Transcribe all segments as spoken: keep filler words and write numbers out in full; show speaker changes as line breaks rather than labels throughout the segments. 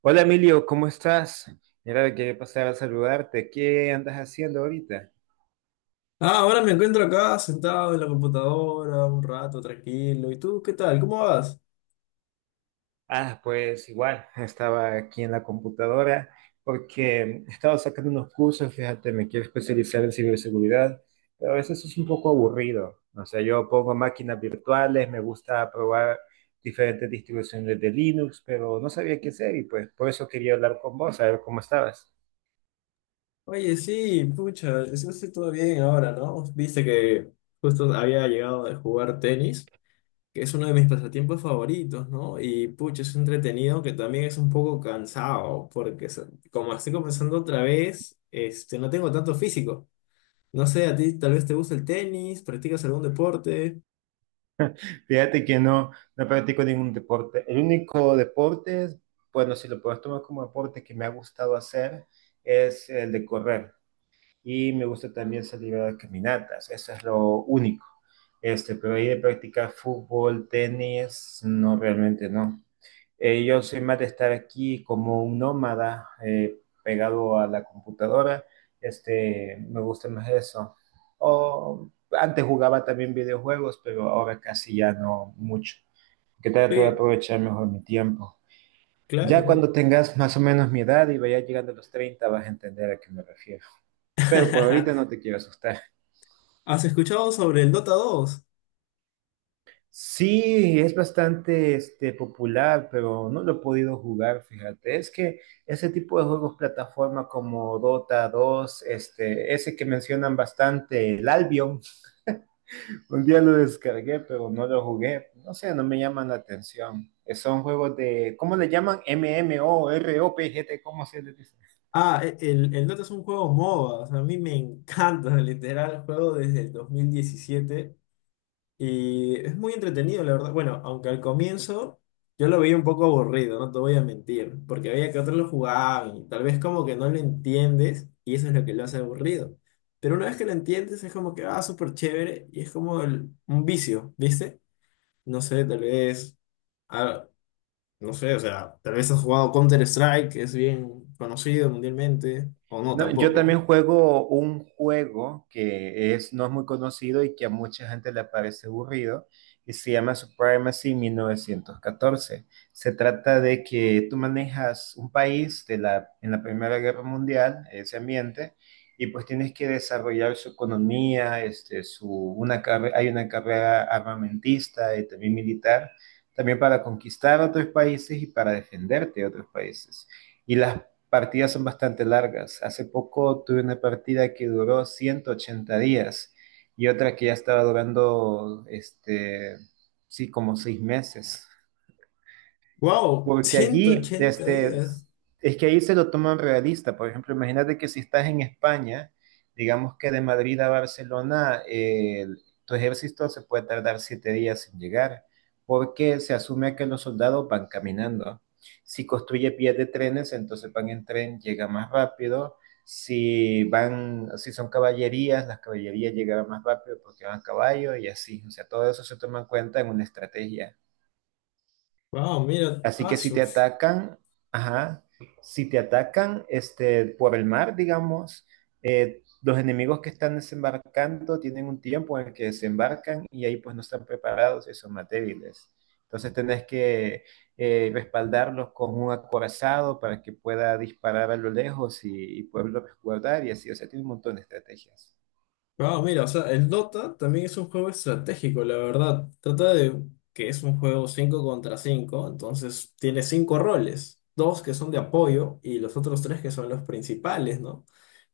Hola Emilio, ¿cómo estás? Mira, quería pasar a saludarte. ¿Qué andas haciendo ahorita?
Ah, ahora me encuentro acá sentado en la computadora un rato tranquilo. ¿Y tú qué tal? ¿Cómo vas?
Ah, pues igual, estaba aquí en la computadora porque estaba sacando unos cursos, fíjate, me quiero especializar en ciberseguridad, pero a veces es un poco aburrido. O sea, yo pongo máquinas virtuales, me gusta probar diferentes distribuciones de Linux, pero no sabía qué hacer y pues por eso quería hablar con vos, a ver cómo estabas.
Oye, sí, pucha, es- es todo bien ahora, ¿no? Viste que justo había llegado de jugar tenis, que es uno de mis pasatiempos favoritos, ¿no? Y pucha, es entretenido, que también es un poco cansado, porque se- como estoy comenzando otra vez, este, no tengo tanto físico. No sé, a ti tal vez te gusta el tenis, practicas algún deporte.
Fíjate que no, no practico ningún deporte. El único deporte, bueno, si lo puedes tomar como deporte que me ha gustado hacer, es el de correr. Y me gusta también salir a dar caminatas. Eso es lo único. Este, pero ahí de practicar fútbol, tenis, no, realmente no. Eh, yo soy más de estar aquí como un nómada eh, pegado a la computadora. Este, me gusta más eso. O, antes jugaba también videojuegos, pero ahora casi ya no mucho. Que trato de
Sí,
aprovechar mejor mi tiempo. Ya
claro.
cuando tengas más o menos mi edad y vayas llegando a los treinta vas a entender a qué me refiero. Pero por ahorita no te quiero asustar.
¿Has escuchado sobre el Dota dos?
Sí, es bastante este, popular, pero no lo he podido jugar, fíjate. Es que ese tipo de juegos plataforma como Dota dos, este, ese que mencionan bastante, el Albion, un día lo descargué, pero no lo jugué. No sé, no me llaman la atención. Eh, Son juegos de, ¿cómo le llaman? MMORPG, ¿cómo se les dice?
Ah, e- el, el Dota es un juego MOBA, o sea, a mí me encanta, literal, juego desde el dos mil diecisiete y es muy entretenido, la verdad. Bueno, aunque al comienzo yo lo veía un poco aburrido, no te voy a mentir, porque veía que otros lo jugaban y tal vez como que no lo entiendes y eso es lo que lo hace aburrido. Pero una vez que lo entiendes es como que, ah, súper chévere y es como el- un vicio, ¿viste? No sé, tal vez... ah, no sé, o sea, tal vez has jugado Counter-Strike, que es bien conocido mundialmente, o no
No, yo
tampoco.
también juego un juego que es, no es muy conocido y que a mucha gente le parece aburrido y se llama Supremacy mil novecientos catorce. Se trata de que tú manejas un país de la, en la Primera Guerra Mundial, ese ambiente, y pues tienes que desarrollar su economía, este, su, una carre- hay una carrera armamentista y también militar, también para conquistar otros países y para defenderte de otros países y las partidas son bastante largas. Hace poco tuve una partida que duró ciento ochenta días y otra que ya estaba durando, este, sí, como seis meses.
¡Wow!
Porque
ciento
allí,
ochenta
este,
días.
es que ahí se lo toman realista. Por ejemplo, imagínate que si estás en España, digamos que de Madrid a Barcelona, eh, tu ejército se puede tardar siete días en llegar, porque se asume que los soldados van caminando. Si construye vías de trenes, entonces van en tren, llega más rápido. Si van, si son caballerías, las caballerías llegarán más rápido porque van a caballo y así. O sea, todo eso se toma en cuenta en una estrategia.
¡Wow! Mira,
Así que si te
Asus.
atacan, ajá, si te atacan este, por el mar, digamos, eh, los enemigos que están desembarcando tienen un tiempo en el que desembarcan y ahí pues no están preparados y son más débiles. Entonces tenés que eh, respaldarlos con un acorazado para que pueda disparar a lo lejos y, y poderlo resguardar y así, o sea, tiene un montón de estrategias.
¡Wow! Mira, o sea, el Dota también es un juego estratégico, la verdad. Trata de que es un juego cinco contra cinco, entonces tiene cinco roles. Dos que son de apoyo y los otros tres que son los principales, ¿no?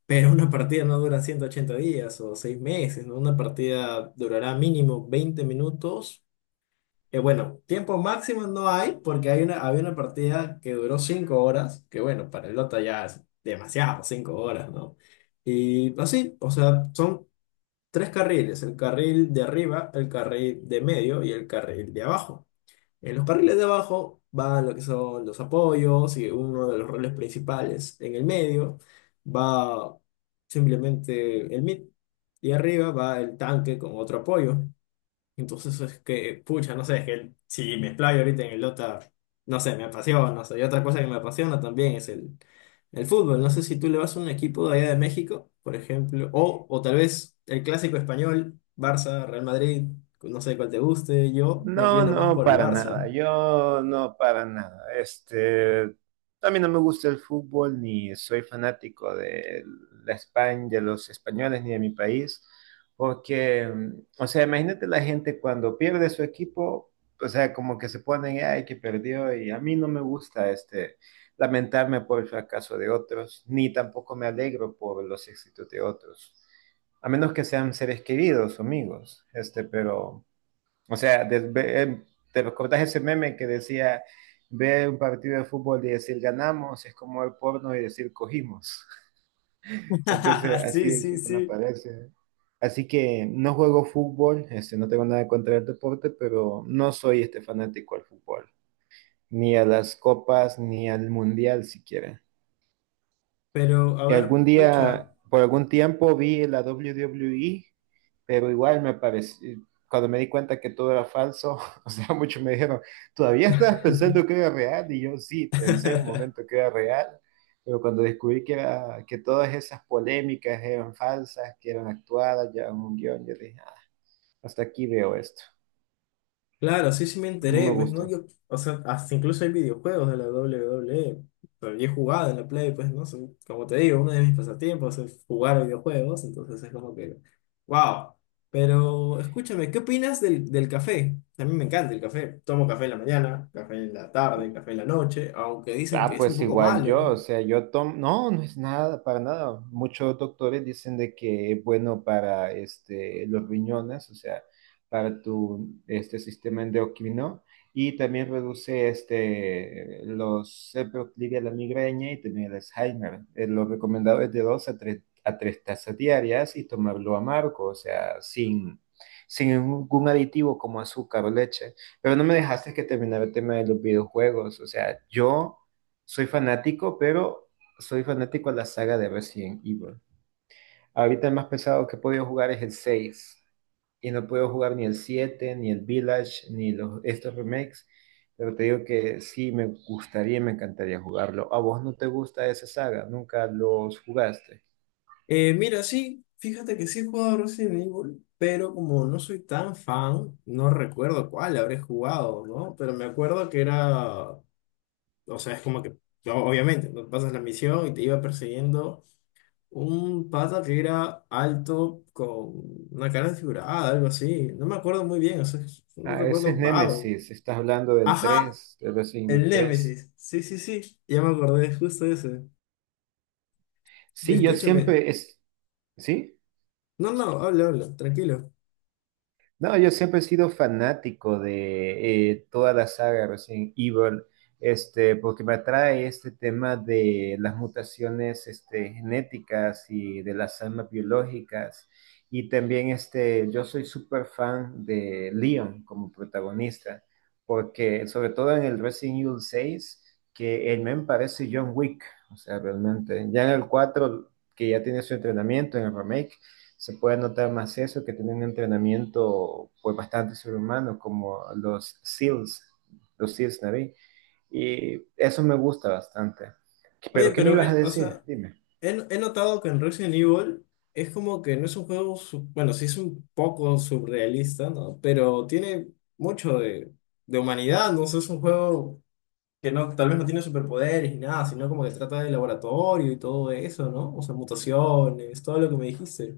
Pero una partida no dura ciento ochenta días o seis meses, ¿no? Una partida durará mínimo veinte minutos. Eh, bueno, tiempo máximo no hay, porque hay una, había una partida que duró cinco horas, que bueno, para el otro ya es demasiado, cinco horas, ¿no? Y así, o sea, son tres carriles, el carril de arriba, el carril de medio y el carril de abajo. En los carriles de abajo van lo que son los apoyos y uno de los roles principales. En el medio va simplemente el mid y arriba va el tanque con otro apoyo. Entonces es que, pucha, no sé, es que el- si me explayo ahorita en el Dota, no sé, me apasiona, no sé, y otra cosa que me apasiona también es el, el fútbol. No sé si tú le vas a un equipo de allá de México, por ejemplo, o, o tal vez el clásico español, Barça, Real Madrid, no sé cuál te guste, yo me
No,
inclino más
no,
por el
para nada.
Barça.
Yo no, para nada. Este, también no me gusta el fútbol, ni soy fanático de la España, de los españoles, ni de mi país, porque, mm, o sea, imagínate la gente cuando pierde su equipo, o sea, como que se ponen, ay, que perdió, y a mí no me gusta, este, lamentarme por el fracaso de otros, ni tampoco me alegro por los éxitos de otros a menos que sean seres queridos o amigos, este, pero o sea, de, te recordás ese meme que decía ver un partido de fútbol y decir ganamos es como ver porno y decir cogimos. Entonces, así
Sí,
de
sí,
chico me
sí.
parece. Así que no juego fútbol, este, no tengo nada contra el deporte, pero no soy este fanático al fútbol, ni a las copas, ni al mundial siquiera.
Pero, a
Y
ver,
algún
pucha.
día, por algún tiempo vi la doble u doble u e, pero igual me pareció, cuando me di cuenta que todo era falso, o sea, muchos me dijeron, ¿todavía estabas pensando que era real? Y yo sí, pensé en un momento que era real, pero cuando descubrí que, era, que todas esas polémicas eran falsas, que eran actuadas, ya en un guión, yo dije, "Ah, hasta aquí veo esto,
Claro, sí, sí me
no
enteré,
me
pues no,
gusta".
yo, o sea, hasta incluso hay videojuegos de la doble u doble u e, pero yo he jugado en la Play, pues no, Son- como te digo, uno de mis pasatiempos es jugar videojuegos, entonces es como que, wow, pero escúchame, ¿qué opinas del, del café? A mí me encanta el café, tomo café en la mañana, café en la tarde, café en la noche, aunque dicen
Ah,
que es un
pues
poco
igual
malo,
yo, o
¿no?
sea, yo tomo, no, no es nada, para nada. Muchos doctores dicen de que es bueno para este, los riñones, o sea, para tu este, sistema endocrino y también reduce este, los, se proclive a la migraña y también el Alzheimer. Eh, lo recomendado es de dos a tres, a tres tazas diarias y tomarlo amargo, o sea, sin, sin ningún aditivo como azúcar o leche. Pero no me dejaste que terminara el tema de los videojuegos, o sea, yo... Soy fanático, pero soy fanático a la saga de Resident Evil. Ahorita el más pesado que he podido jugar es el seis. Y no puedo jugar ni el siete, ni el Village, ni los, estos remakes. Pero te digo que sí, me gustaría y me encantaría jugarlo. ¿A vos no te gusta esa saga? ¿Nunca los jugaste?
Eh, mira, sí, fíjate que sí he jugado Resident Evil, pero como no soy tan fan, no recuerdo cuál habré jugado, ¿no? Pero me acuerdo que era, o sea, es como que, o- obviamente, ¿no?, pasas la misión y te iba persiguiendo un pata que era alto con una cara desfigurada, algo así. No me acuerdo muy bien, o sea, es un
Ah, ese
recuerdo
es
vago.
Nemesis. ¿Estás hablando del
Ajá,
tres, del Resident Evil
el
tres?
Némesis. Sí, sí, sí, ya me acordé, es justo ese.
Sí, yo
Escúchame.
siempre es... ¿Sí?
No, no, habla, habla, tranquilo.
No, yo siempre he sido fanático de eh, toda la saga Resident Evil, este, porque me atrae este tema de las mutaciones este, genéticas y de las armas biológicas. Y también este, yo soy súper fan de Leon como protagonista, porque sobre todo en el Resident Evil seis, que el men parece John Wick, o sea, realmente. Ya en el cuatro, que ya tiene su entrenamiento en el remake se puede notar más eso que tienen un entrenamiento pues bastante sobrehumano como los S E A Ls, los S E A Ls Navy. Y eso me gusta bastante.
Oye,
¿Pero qué me
pero,
ibas a
eh, o
decir?
sea...
Dime.
He, he notado que en Resident Evil es como que no es un juego, su- bueno, sí es un poco surrealista, ¿no? Pero tiene mucho de, de humanidad, ¿no? O sea, es un juego que no, tal vez no tiene superpoderes ni nada, sino como que trata de laboratorio y todo eso, ¿no? O sea, mutaciones, todo lo que me dijiste.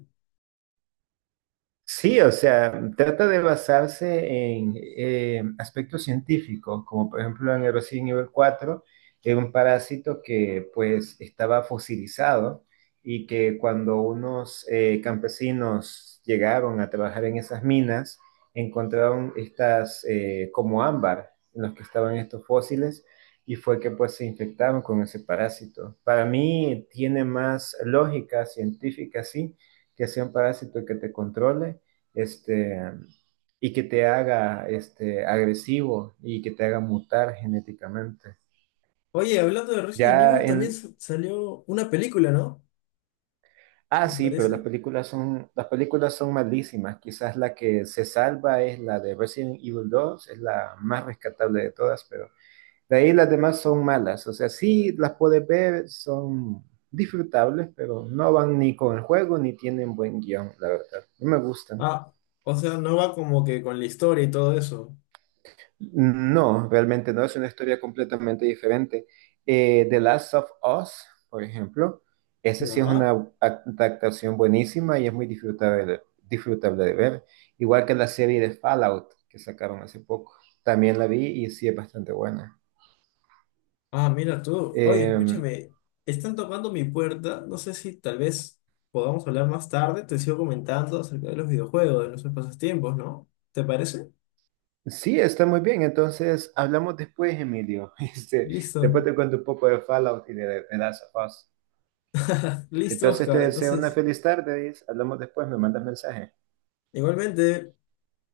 Sí, o sea, trata de basarse en eh, aspectos científicos, como por ejemplo en el Resident nivel cuatro, era un parásito que pues estaba fosilizado y que cuando unos eh, campesinos llegaron a trabajar en esas minas, encontraron estas eh, como ámbar en los que estaban estos fósiles y fue que pues se infectaron con ese parásito. Para mí tiene más lógica científica, sí que sea un parásito que te controle este, y que te haga este, agresivo y que te haga mutar genéticamente.
Oye, hablando de Resident
Ya
Evil, también
en...
s- salió una película, ¿no?
Ah,
Me
sí, pero las
parece.
películas son, las películas son malísimas. Quizás la que se salva es la de Resident Evil dos, es la más rescatable de todas, pero de ahí las demás son malas. O sea, sí las puedes ver, son disfrutables, pero no van ni con el juego ni tienen buen guión, la verdad. No me gustan.
Ah, o sea, no va como que con la historia y todo eso.
No, realmente no, es una historia completamente diferente. Eh, The Last of Us, por ejemplo, ese sí es una
Ya.
adaptación buenísima y es muy disfrutable, de- disfrutable de ver. Igual que la serie de Fallout que sacaron hace poco, también la vi y sí es bastante buena.
Ah, mira tú. Oye,
Eh,
escúchame, están tocando mi puerta. No sé si tal vez podamos hablar más tarde. Te sigo comentando acerca de los videojuegos, de nuestros pasatiempos, ¿no? ¿Te parece?
sí, está muy bien, entonces hablamos después, Emilio. Este, después
Listo.
te cuento un poco de Fallout y de The Last of Us.
Listo,
Entonces te
Oscar.
deseo una
Entonces,
feliz tarde y hablamos después, me mandas mensaje.
igualmente.